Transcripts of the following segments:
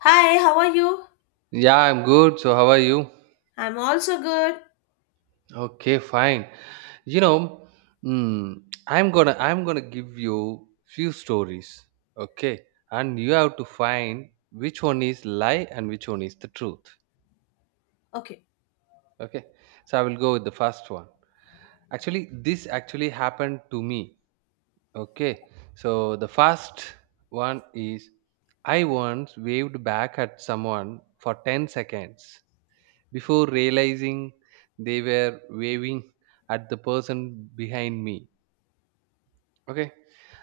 Hi, how are you? Yeah, I'm good. So how are you? I'm also good. Okay, fine. You know, mm, I'm gonna give you few stories. Okay, and you have to find which one is lie and which one is the truth. Okay, Okay, so I will go with the first one. Actually, this actually happened to me. Okay, so the first one is I once waved back at someone for 10 seconds before realizing they were waving at the person behind me. Okay.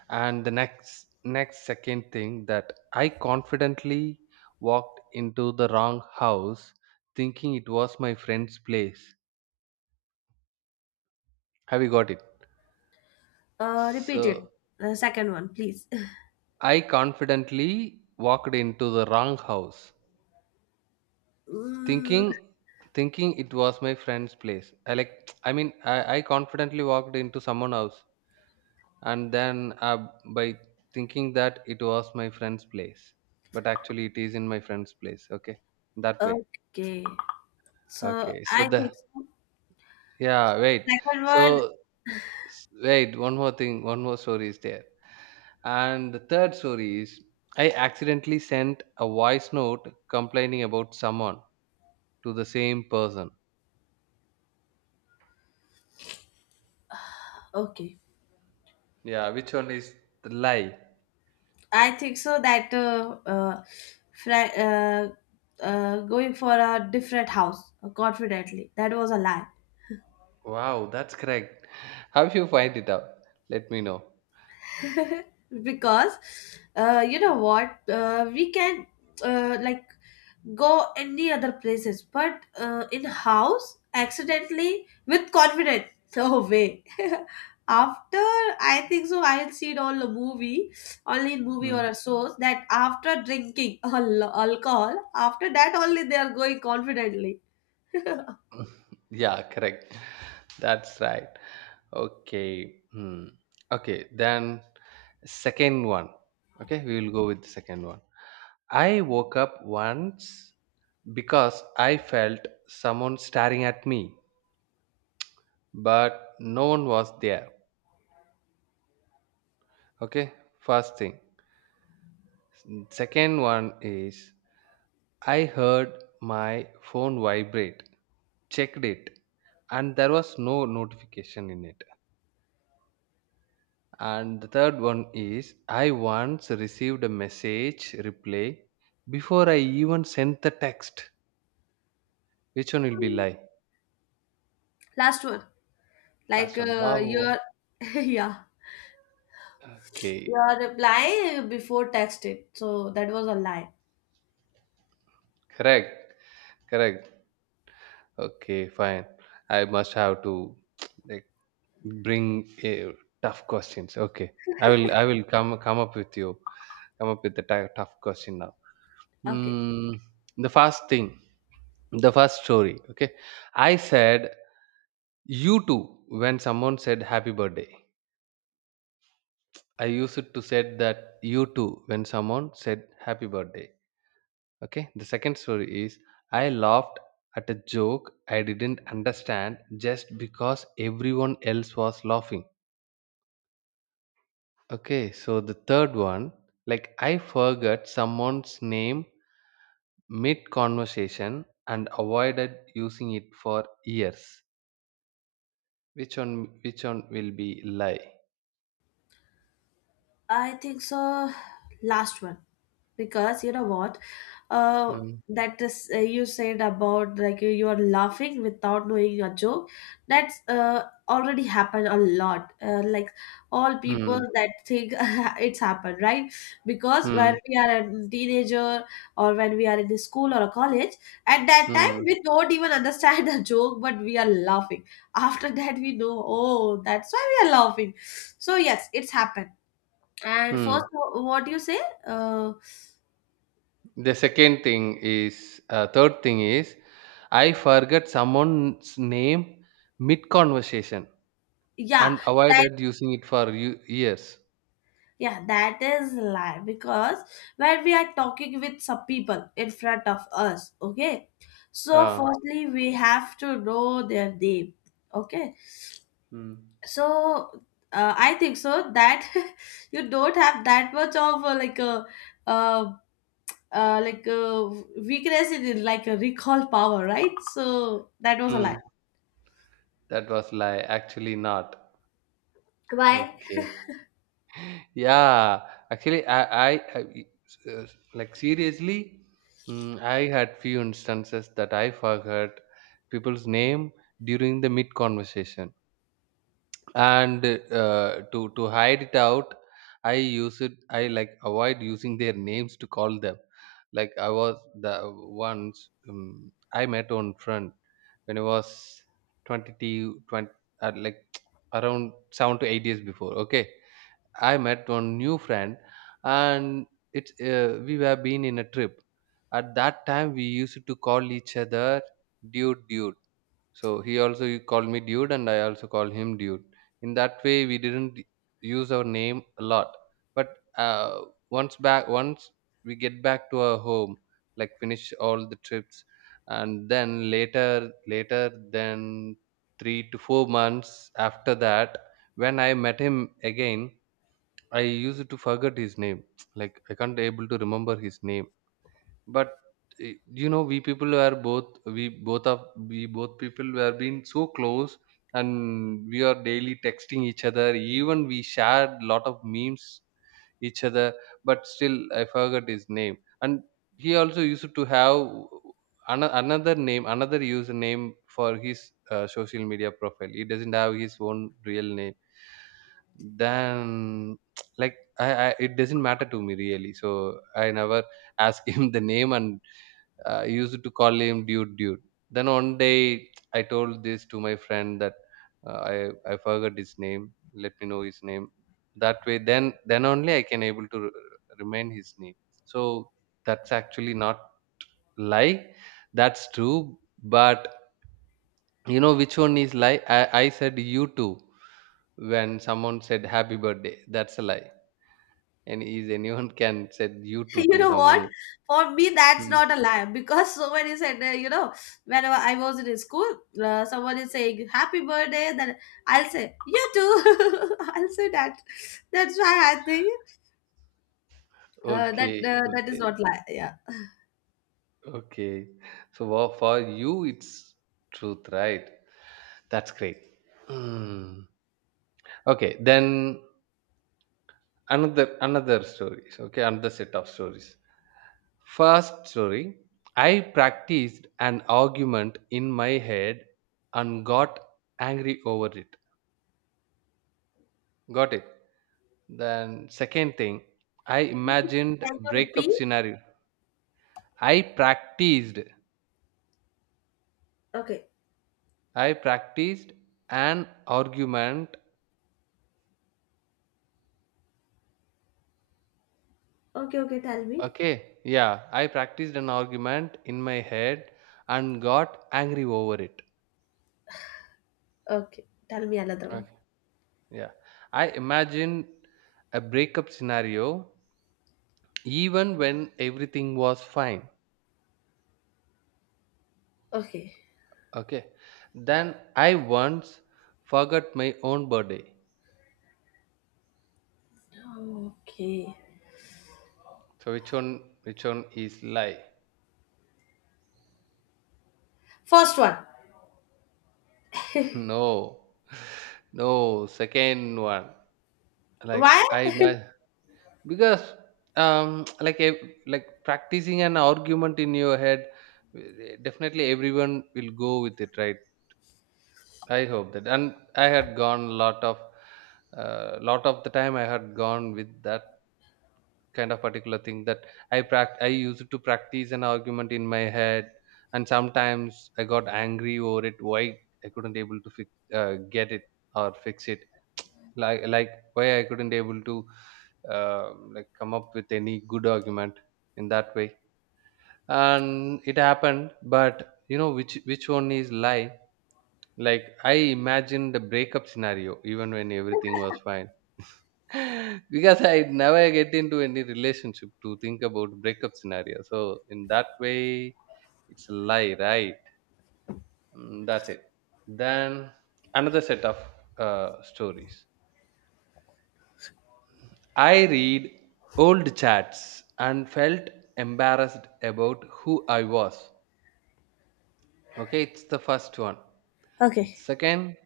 And the next second thing that I confidently walked into the wrong house thinking it was my friend's place. Have you got it? Repeat it. So The second one, please. I confidently walked into the wrong house, Mm, thinking thinking it was my friend's place. I like I mean I confidently walked into someone house, and then by thinking that it was my friend's place, but actually it is in my friend's place. Okay, that way. okay, so Okay, so I the, think so. yeah wait. Second So one, wait, one more thing, one more story is there. And the third story is I accidentally sent a voice note complaining about someone to the same person. okay. Yeah, which one is the lie? I think so that fri- uh, going for a different house confidently, that was a lie. Wow, that's correct. How you find it out, let me know. Because you know what? We can like go any other places but in house accidentally with confidence. No way. After I think so I'll see all the movie only in movie or a source that after drinking alcohol. After that only they are going confidently. Yeah, correct. That's right. Okay. Hmm. Okay, then second one. Okay, we will go with the second one. I woke up once because I felt someone staring at me, but no one was there. Okay, first thing. Second one is I heard my phone vibrate, checked it, and there was no notification in it. And the third one is I once received a message reply before I even sent the text. Which one will be lie? Last one, like Last one. You. Wow. Yeah, Okay. your reply before texting, so that was a lie. Correct. Correct. Okay, fine. I must have to like bring a tough questions. Okay. I will come up with you. Come up with the tough question now. Okay, Hmm. The first thing, the first story. Okay. I said you too when someone said happy birthday. I used it to said that you too when someone said happy birthday. Okay. The second story is I laughed at a joke I didn't understand just because everyone else was laughing. Okay. So the third one, like I forgot someone's name mid conversation and avoided using it for years. Which one? Which one will be lie? I think so. Last one, because you know what, uh, Hmm. that is you said about like you are laughing without knowing your joke. That's already happened a lot. Like all people Hmm. that think it's happened, right? Because when Hmm. we are a teenager or when we are in the school or a college, at that time Hmm. we don't even understand the joke, but we are laughing. After that, we know, oh, that's why we are laughing. So yes, it's happened. And first, Hmm. What you say? Uh, The second thing is, third thing is, I forget someone's name mid conversation yeah, and that avoided using it for years. yeah, that is lie because when we are talking with some people in front of us, okay. So Uh, firstly, we have to know their name, okay. mm, So I think so that you don't have that much of like uh, a weakness in it, like a recall power, right? So that was a lie. mm, that was lie. Actually, not. Why? Okay. Yeah. Actually, I uh, like seriously, mm, I had few instances that I forgot people's name during the mid conversation, and to hide it out, I use it, I like avoid using their names to call them. Like I was the once, I met one friend when I was 22, like around 7 to 8 years before. Okay, I met one new friend, and it's we were been in a trip. At that time we used to call each other dude dude. So he also called me dude, and I also called him dude. In that way, we didn't use our name a lot. But once we get back to our home, like finish all the trips, and then later than 3 to 4 months after that, when I met him again, I used to forget his name. Like I can't able to remember his name. But eh, you know we people were both we both of we both people were being so close, and we are daily texting each other, even we shared lot of memes each other. But still I forgot his name. And he also used to have another name, another username for his social media profile. He doesn't have his own real name. Then like I, it doesn't matter to me really, so I never ask him the name. And I used to call him dude, dude. Then one day I told this to my friend that I forgot his name. Let me know his name. That way, then only I can able to remain his name. So that's actually not lie. That's true. But you know which one is lie? I said you too when someone said happy birthday. That's a lie. And is anyone can said you too You to know what, someone. for me that's Hmm. not a lie because someone is said whenever I was in school, someone is saying happy birthday, then I'll say you too. I'll say that, that's why I think that Okay, that is okay. not lie, yeah. Okay. So for you, it's truth, right? That's great. Mm. Okay. Then another stories. Okay, another set of stories. First story. I practiced an argument in my head and got angry over it. Got it. Then second thing, I imagined Can you repeat? breakup scenario. I practiced. Okay. I practiced an argument. Okay. Okay, tell me. Okay, yeah, I practiced an argument in my head and got angry over it. Okay, tell me another one. Okay, yeah, I imagined a breakup scenario even when everything was fine. Okay. Okay, then I once forgot my own birthday. Okay, So which one? Which one is lie? first one. No, no, second one. Like Why? I imagine. Because like like practicing an argument in your head, eh, definitely everyone will go with it, right? I hope that. And I had gone a lot of, lot of the time I had gone with that kind of particular thing. That I used to practice an argument in my head, and sometimes I got angry over it. Why I couldn't able to fix, get it or fix it. Like why I couldn't able to uh, like come up with any good argument in that way. And it happened. But you know which one is lie? Like I imagined the breakup scenario even when everything was fine. Because I never get into any relationship to think about breakup scenario. So in that way, it's a lie, right? Mm, that's it. Then another set of stories. I read old chats and felt embarrassed about who I was. Okay, it's the first one. Okay. Second,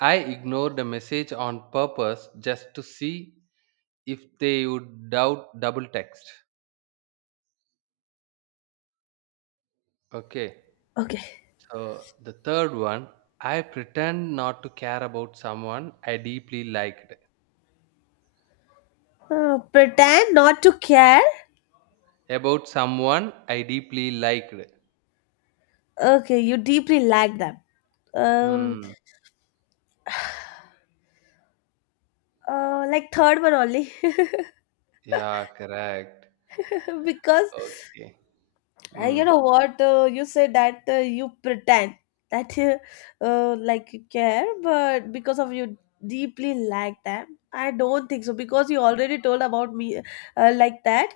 I ignored a message on purpose just to see if they would doubt double text. Okay, Okay, so the third one, I pretend not to care about someone I deeply liked. Pretend not to care. About someone I deeply liked. Okay, you deeply like them. Um, Hmm. like third one only. Yeah, correct. Because Okay. You Hmm. know what, you say that you pretend that like you care, but because of you deeply like them, I don't think so. Because you already told about me like that,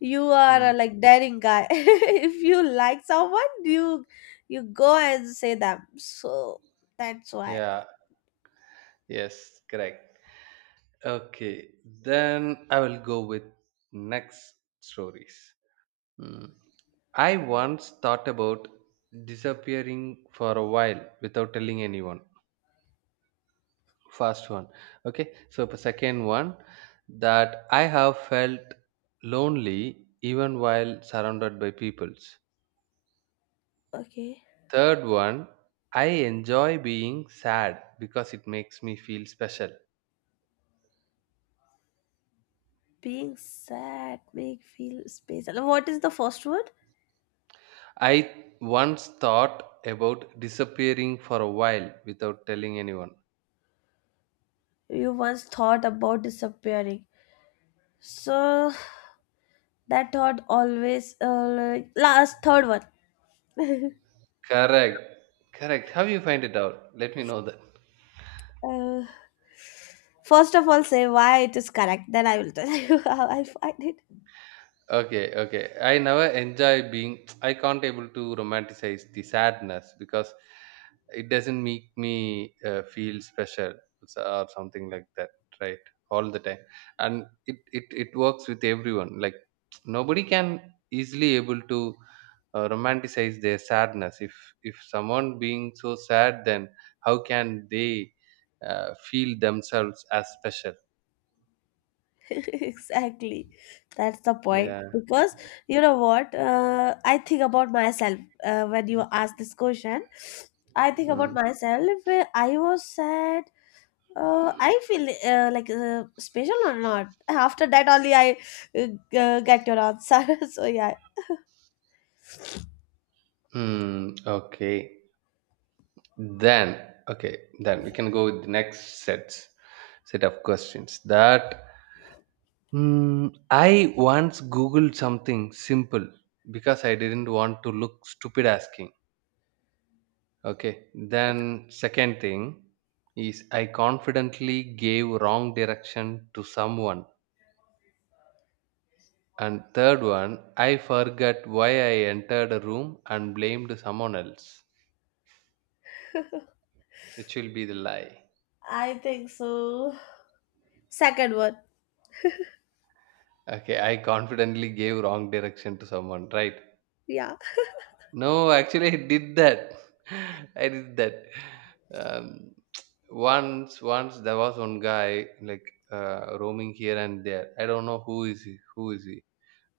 you are Hmm. Like daring guy. If you like someone, you go and say them. So that's why. Yeah. Yes, correct. Okay, then I will go with next stories. Hmm. I once thought about disappearing for a while without telling anyone. First one. Okay, so the second one, that I have felt lonely even while surrounded by peoples. Okay. Third one, I enjoy being sad because it makes me feel special. Being sad make feel space. And what is the first word? I once thought about disappearing for a while without telling anyone. You once thought about disappearing. So that thought always last third one. Correct. Correct. How you find it out? Let me know that. Uh, First of all, say why it is correct. Then I will tell you how I find it. Okay, okay. I never enjoy being. I can't able to romanticize the sadness because it doesn't make me feel special or something like that, right? All the time, and it works with everyone. Like nobody can easily able to romanticize their sadness. If someone being so sad, then how can they feel themselves as special? Exactly, that's the point. Yeah. Because you know what? I think about myself when you ask this question. I think about Mm. myself. I was sad. I feel like special or not. After that, only I uh, get your answer. So yeah, Hmm. Okay. Then, okay, then we can go with the next set of questions. That mm, I once googled something simple because I didn't want to look stupid asking. Okay, then second thing is I confidently gave wrong direction to someone. And third one, I forgot why I entered a room and blamed someone else, which will be the lie. I think so. Second one, Okay, I confidently gave wrong direction to someone, right? yeah. No, actually, I did that. I did that. Um, once there was one guy like roaming here and there. I don't know who is he. Who is he?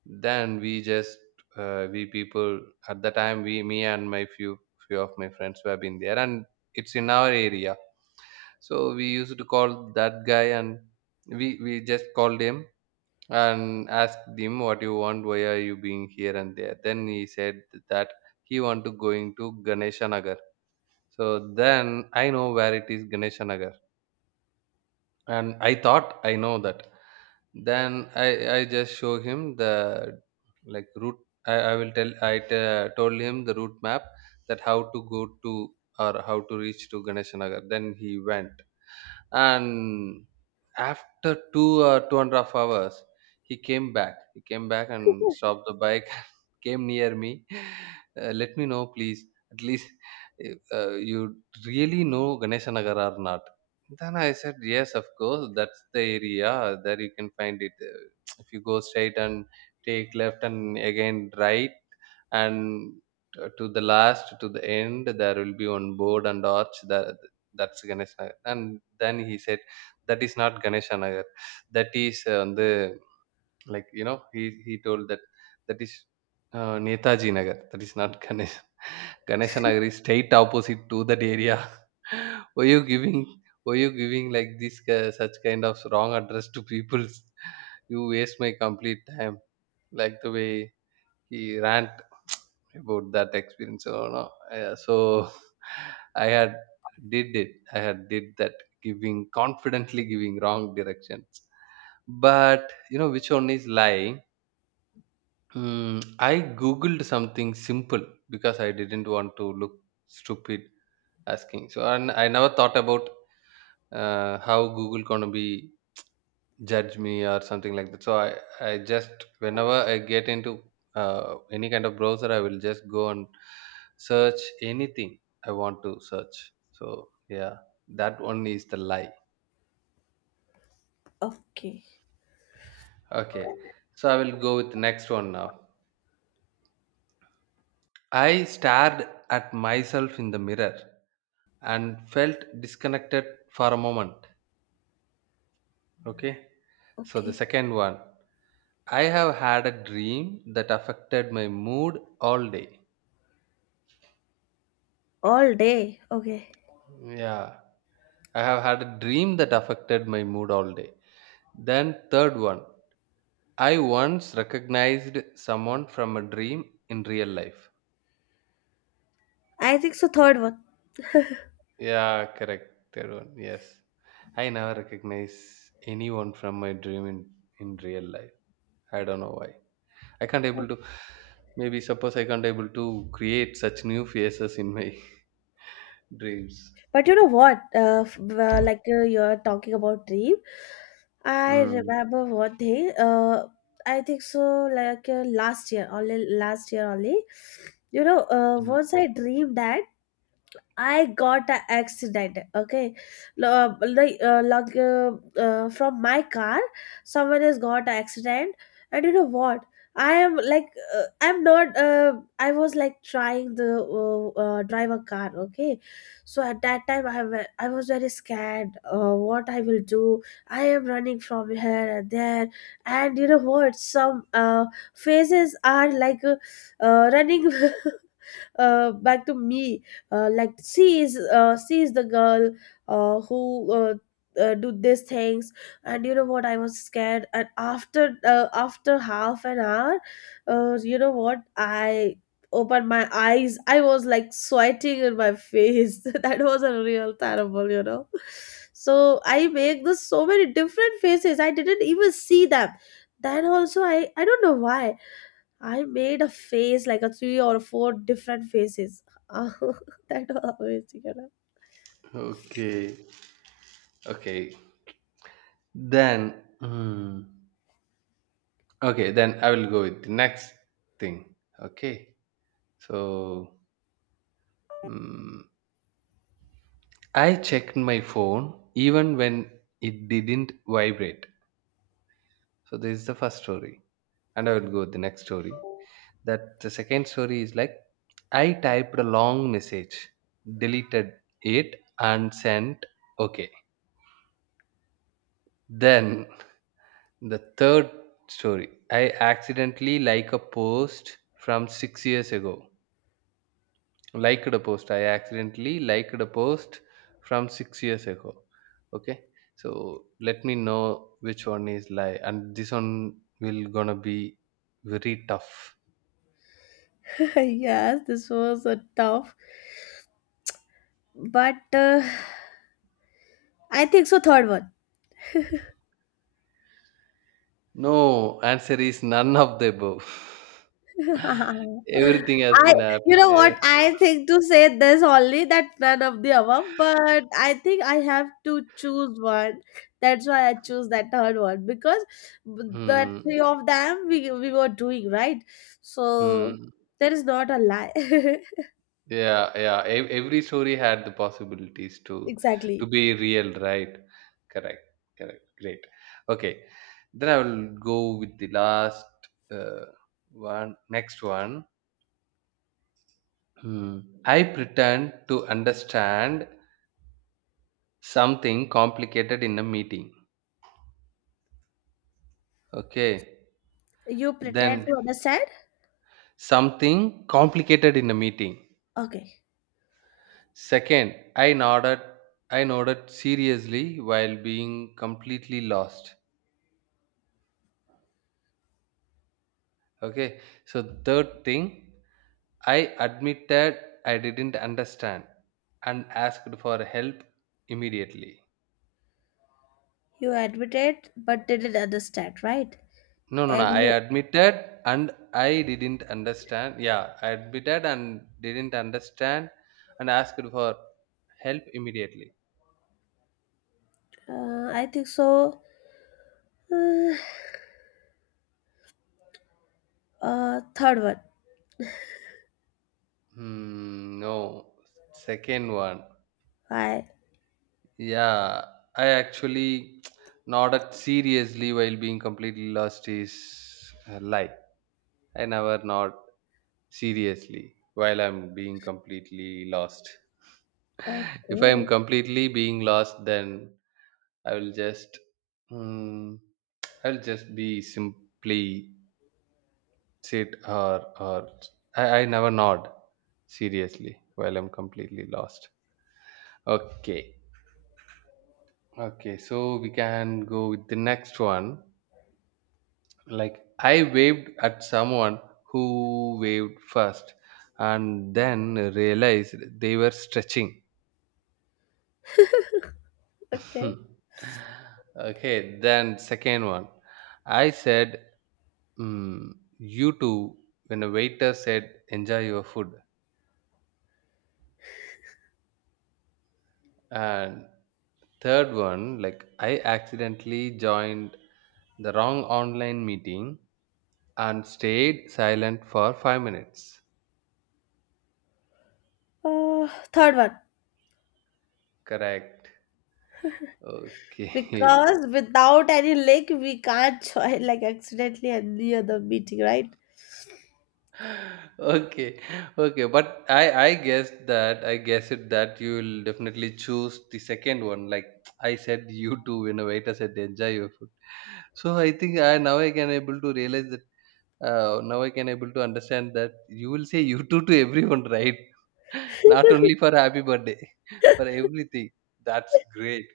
Then we just we people at the time we me and my few of my friends who have been there, and it's in our area. So we used to call that guy, and we just called him and asked him what you want, why are you being here and there. Then he said that he want to going to ganeshanagar. So then I know where it is ganeshanagar, and I thought I know that. Then I just show him the like route. I, I will tell I told him the route map, that how to go to or how to reach to ganeshanagar. Then he went, and after 2 or 2.5 hours he came back. He came back and stopped the bike, came near me. Let me know please at least, you really know ganesanagar or not. Then I said yes, of course, that's the area. There you can find it. If you go straight and take left and again right, and to the last to the end, there will be one board and arch there. That's Ganesh Nagar. And then he said that is not Ganesha Nagar. That is வந்து like you know he he told that that is a Netaji Nagar. தட் Ganesha Nagar is straight opposite to that area. why you giving why you giving like this such kind of wrong address to people? You waste my complete time. Like the way he rant about that experience or no. Yeah, so I had did it. I had did that, giving confidently giving wrong directions. But you know which one is lying? I googled something simple because I didn't want to look stupid asking. So, and I never thought about how Google gonna be judge me or something like that. So I just whenever I get into any kind of browser, I will just go and search anything I want to search. So yeah, that one is the lie. Okay, Okay, so I will go with the next one now. I stared at myself in the mirror and felt disconnected for a moment. Okay, so the okay. second one, I have had a dream that affected my mood all day. All day, okay. Yeah, I have had a dream that affected my mood all day. Then, third one, I once recognized someone from a dream in real life. I think so. Third one. Yeah, correct. Third one, yes. I never recognize anyone from my dream in real life. I don't know why. I can't able to, maybe suppose I can't able to create such new faces in my dreams. But you know what? Like you're talking about dream. I Hmm. remember one thing. I think so. Like last year, only last year only. You know, Mm. once I dreamed that I got an accident. Okay, Lo- like uh, like uh, from my car, someone has got an accident, and you know what? I am like I'm not. I was like trying the drive a car. Okay, so at that time I was very scared. What I will do? I am running from here and there, and you know what? Some faces are like running back to me like she is the girl who do these things. And you know what, I was scared, and after half an hour you know what, I opened my eyes. I was like sweating in my face. That was a real terrible, you know. So I make this so many different faces, I didn't even see them. Then also, I don't know why I made a face like a three or four different faces. That was amazing. Okay. Okay. Then, hmm. Okay, then I will go with the next thing. Okay, so mm, I checked my phone even when it didn't vibrate. So this is the first story, and I will go with the next story. That the second story is like I typed a long message, deleted it, and sent. Okay. Then the third story, I accidentally like a post from 6 years ago liked a post. I accidentally liked a post from 6 years ago. Okay, so let me know which one is lie, and this one will gonna be very tough. Yes, this was a tough, but I think so. Third one. No, answer is none of the above. Everything has I, been up. you know ev- what? I think to say this only that none of the above, but I think I have to choose one. That's why I choose that third one because the hmm, three of them we were doing right. So hmm. there is not a lie. Yeah, yeah. Every story had the possibilities to Exactly. be real, right? Correct, correct. Great. Okay, then I will go with the last uh, one. Next one. Hmm. I pretend to understand something complicated in a meeting. Okay, You pretend then to understand? something complicated in a meeting. Okay. Second, I nodded seriously while being completely lost. Okay, so third thing, I admitted I didn't understand and asked for help immediately. You admitted but didn't understand, right? No, no, no, I And admitted and I didn't understand. Yeah, I admitted and didn't understand and asked for help immediately. I think so. Uh, Third one. Hmm, no, second one. I, Yeah, I actually nodded seriously while being completely lost is a lie. I never nod seriously while I'm being completely lost. If I am okay. completely being lost, then I will just mm, I'll just be simply sit, or I never nod seriously while I'm completely lost. Okay. Okay, so we can go with the next one. Like, I waved at someone who waved first and then realized they were stretching. Okay. Hmm. Okay, then second one. I said, mm, you too, when a waiter said, enjoy your food. And third one, like, I accidentally joined the wrong online meeting and stayed silent for 5 minutes. Uh, Third one. Correct. Okay. Because without any link, we can't join like accidentally any other meeting, right? Okay. Okay, but I guess that, I guess it, that you will definitely choose the second one, like I said, you too, when a waiter said enjoy your food. So I think I, now I can able to realize that, now I can able to understand that you will say you too to everyone, right? Not only for happy birthday, for everything. That's great.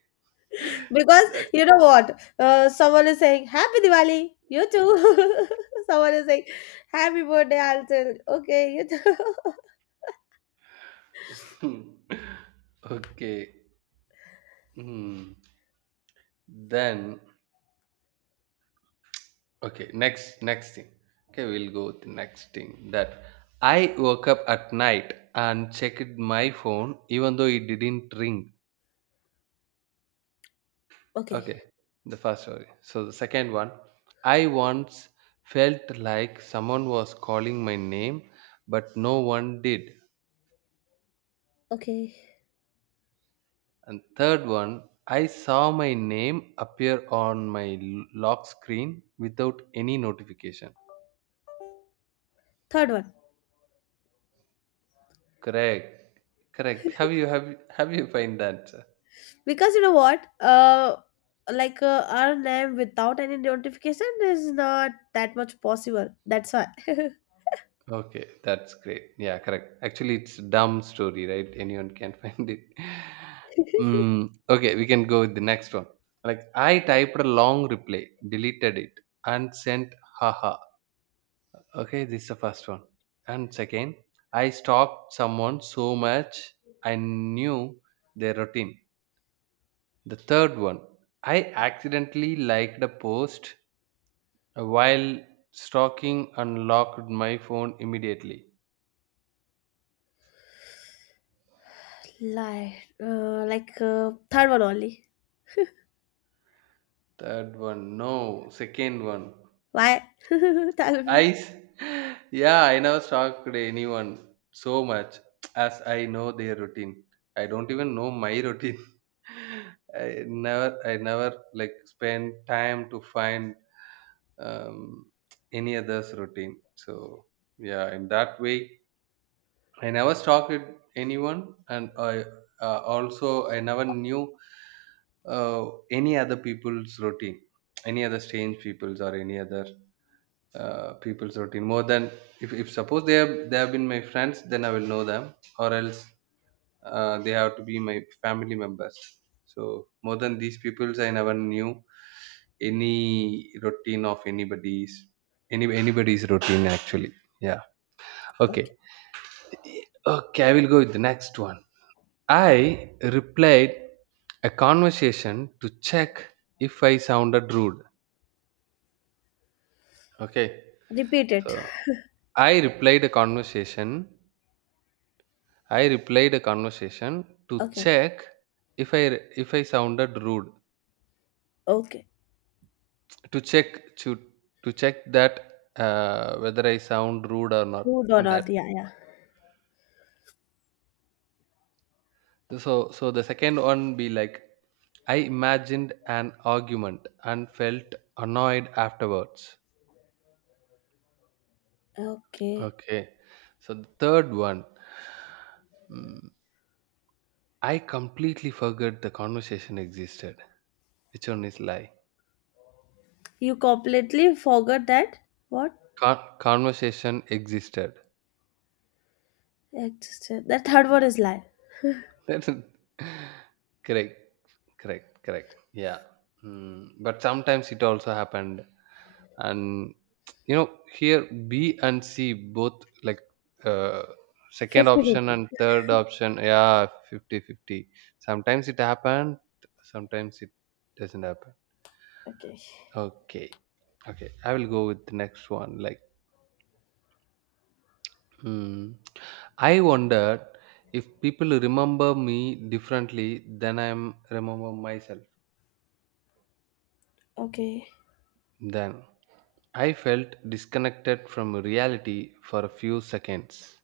Because That's… you know what? Someone is saying, Happy Diwali, you too. Someone is saying, Happy birthday, I'll tell, okay, you too. Okay. Hmm. Then, okay, next thing. Okay, we'll go with the next thing, that I woke up at night and checked my phone even though it didn't ring. Okay, Okay, the first story. So the second one, I once felt like someone was calling my name, but no one did. okay. And third one, I saw my name appear on my lock screen without any notification. Third one. Correct, correct. Have you, have you find that? Because you know what? Like our name without any notification is not that much possible. That's why. Okay, that's great. Yeah, correct. Actually, it's dumb story, right? Anyone can find it. Okay, we can go with the next one. Like, I typed a long reply, deleted it, and sent haha. Okay, this is the first one. And second, I stalked someone so much I knew their routine. The third one, I accidentally liked a post while stalking, and locked my phone immediately. Lie. Like third one only. Third one, no. Second one. Why? Tell I. me. s- Yeah, I never talked to anyone so much as I know their routine. I don't even know my routine. I never like spend time to find um, any other's routine. So yeah, in that way, I never stalked anyone, and I, also I never knew uh, any other people's routine, any other strange people's or any other people's routine more than, if suppose they have, been my friends, then I will know them, or else they have to be my family members. So more than these peoples I never knew any routine of anybody's any anybody's routine actually. Yeah. Okay. Okay. Okay, I will go with the next one. I replied a conversation to check if I sounded rude okay Repeat so it. I replied a conversation… to Okay. check if I sounded rude. Okay. To check to to check that whether I sound rude or not Food or in that. not? Yeah, yeah. So, so the second one be like, I imagined an argument and felt annoyed afterwards. Okay. Okay. So the third one, mm, I completely forgot the conversation existed. Which one is lie? You completely forgot that what Conversation existed. existed. That third word is life. Then— Correct, correct, correct. Yeah. Mm. But sometimes it also happened. And you know, here B and C both like uh, second Fifty option fifty. and third option. Yeah, 50 50. Sometimes it happened, sometimes it doesn't happen. Okay. Okay. Okay, I will go with the next one. Like, hmm. I wondered if people remember me differently than I am remember myself. Okay. Then, I felt disconnected from reality for a few seconds.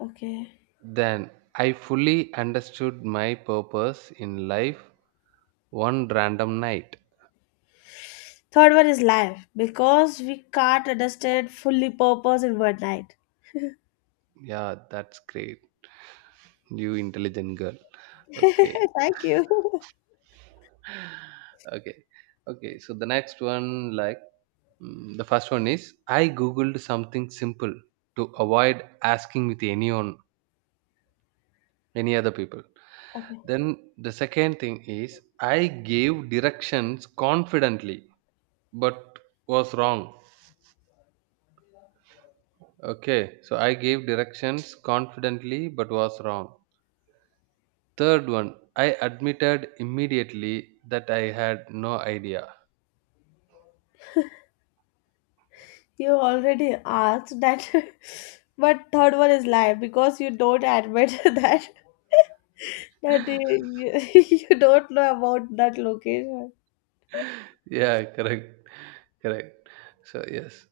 Okay. Then, I fully understood my purpose in life one random night. Third word is life because we can't understand fully purpose in one night. Yeah, that's great. You intelligent girl. Okay. Thank you. Okay. Okay, so the next one, like, the first one is I Googled something simple to avoid asking with anyone, any other people. Okay. Then the second thing is I gave directions confidently but was wrong. Okay, so I gave directions confidently but was wrong. Third one, I admitted immediately that I had no idea. You already asked that, but third one is life because you don't admit that you don't know about that location. Yeah, correct, correct. So, yes,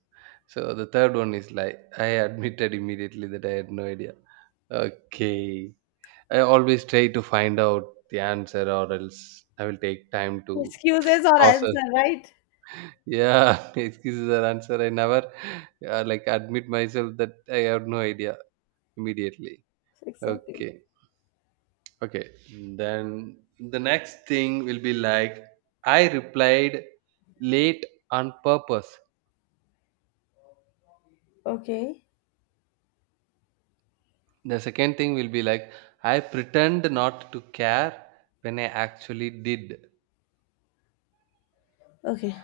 so the third one is like I admitted immediately that I had no idea. Okay, I always try to find out the answer, or else I will take time to Excuses or process. answer, right? Yeah, excuses the answer. I never like admit myself that I have no idea immediately. Exactly. Okay, okay. Then the next thing will be like I replied late on purpose. Okay. The second thing will be like I pretend not to care when I actually did. Okay.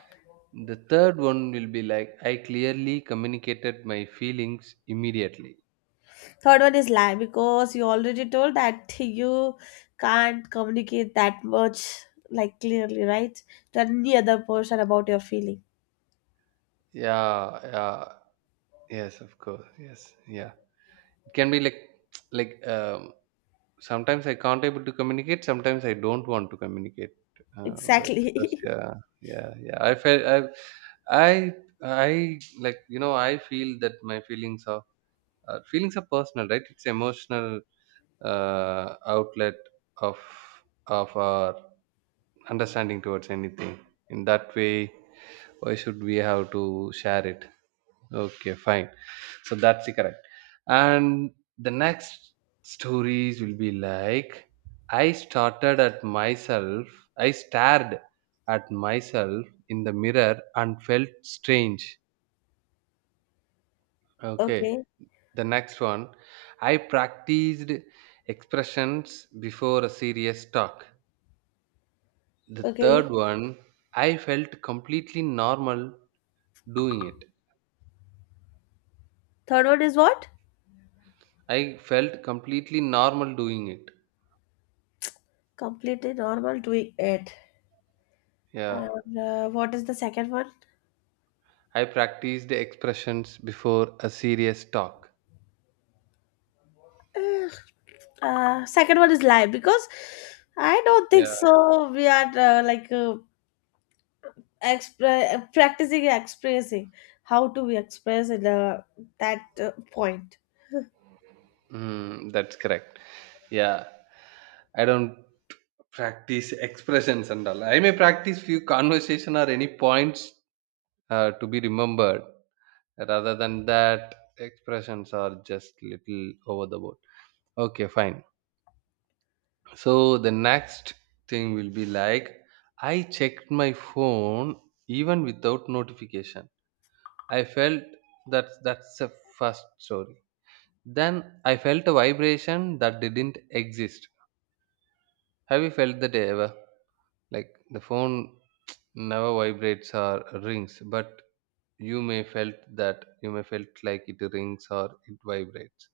The third one will be like I clearly communicated my feelings immediately. Third one is lie because you already told that you can't communicate that much like clearly, right? To any other person about your feeling. Yeah, yeah, yes, of course, yes, yeah. It can be like, like, um, sometimes I can't able to communicate, sometimes I don't want to communicate, but because Exactly. yeah, yeah, yeah. I I like, you know, I feel that my feelings are, feelings are personal, right? It's emotional, outlet of our understanding towards anything. In that way, why should we have to share it? Okay, fine. So that's the correct. And the next stories will be like, i started at myself I stared at myself in the mirror and felt strange. Okay, Okay. the next one, I practiced expressions before a serious talk. The third Okay. one, I felt completely normal doing it. Third one is what? I felt completely normal doing it. Completely normal doing it. Yeah. And what is the second one? I practiced expressions before a serious talk. Ugh. Second one is lie because I don't think Yeah. so. We are like practicing expressing how to we express in that point. Mm, that's correct. Yeah. I don't practice expressions and all. I may practice few conversation or any points to be remembered. Rather than that, expressions are just little over the board. Okay, fine. So the next thing will be like, I checked my phone even without notification. I felt that, that's the first story. Then, I felt a vibration that didn't exist. Have you felt that ever? Like, the phone never vibrates or rings, but you may felt that, you may felt like it rings or it vibrates.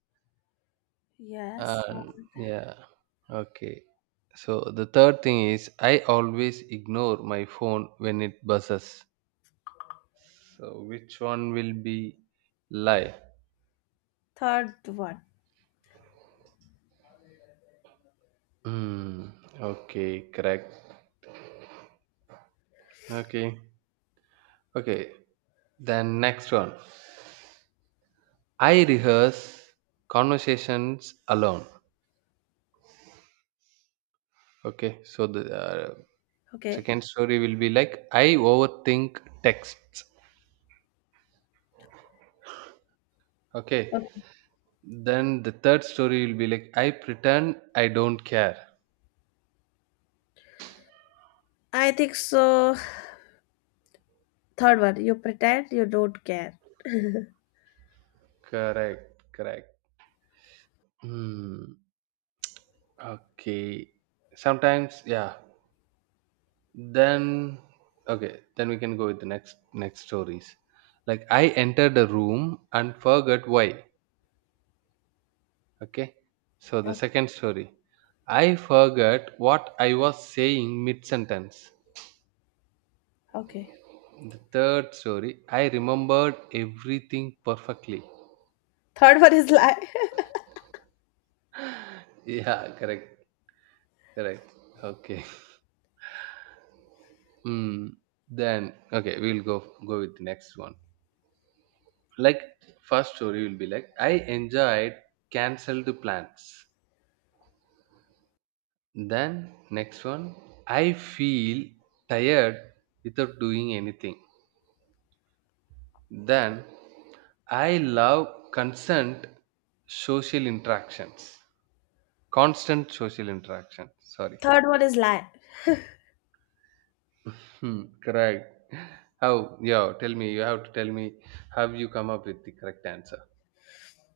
Yes. And yeah, okay. So the third thing is I always ignore my phone when it buzzes. So which one will be lie? Third one. Hmm. Okay, correct. Okay. Okay. Then next one. I rehearse conversations alone. Okay. So the Okay. second story will be like I overthink texts. Okay. Okay. Then the third story will be like I pretend I don't care. I think so. Third one. You pretend you don't care. Correct. Correct. Hmm. Okay. Sometimes, yeah. Then okay. Then we can go with the next stories. Like, I entered a room and forgot why. Okay. So the Oh, second story, I forgot what I was saying mid sentence. okay. The third story, I remembered everything perfectly. Third one is lie. Yeah, correct. Correct. Okay. Hmm. Then okay, we'll go with the next one. Like, first story will be like I enjoyed cancelled plans. Then next one, I feel tired without doing anything. Then I love social interactions, constant social interaction. Sorry. Third one is lie. Hmm, correct. How? Yeah, tell me. You have to tell me. Have you come up with the correct answer?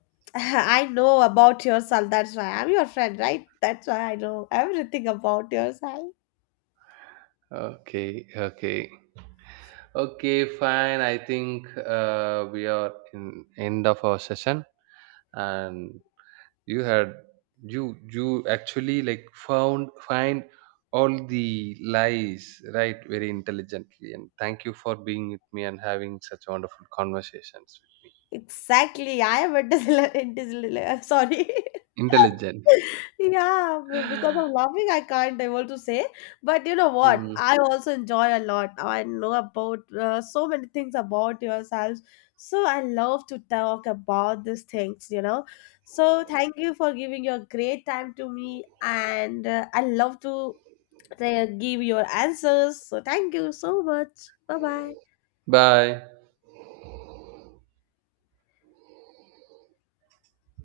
I know about yourself. That's why I'm your friend, right? That's why I know everything about yourself. Okay, okay, okay. Fine. I think we are in end of our session, and you had, you actually like found find all the lies right very intelligently, and thank you for being with me and having such wonderful conversations. Exactly. I am a Disneyland in Sorry. Intelligent. Yeah, because of laughing, I can't able to say. But you know what? Mm. I also enjoy a lot. I know about so many things about yourselves. So I love to talk about these things. So thank you for giving your great time to me, and I love to give your answers. So thank you so much. Bye bye. Bye.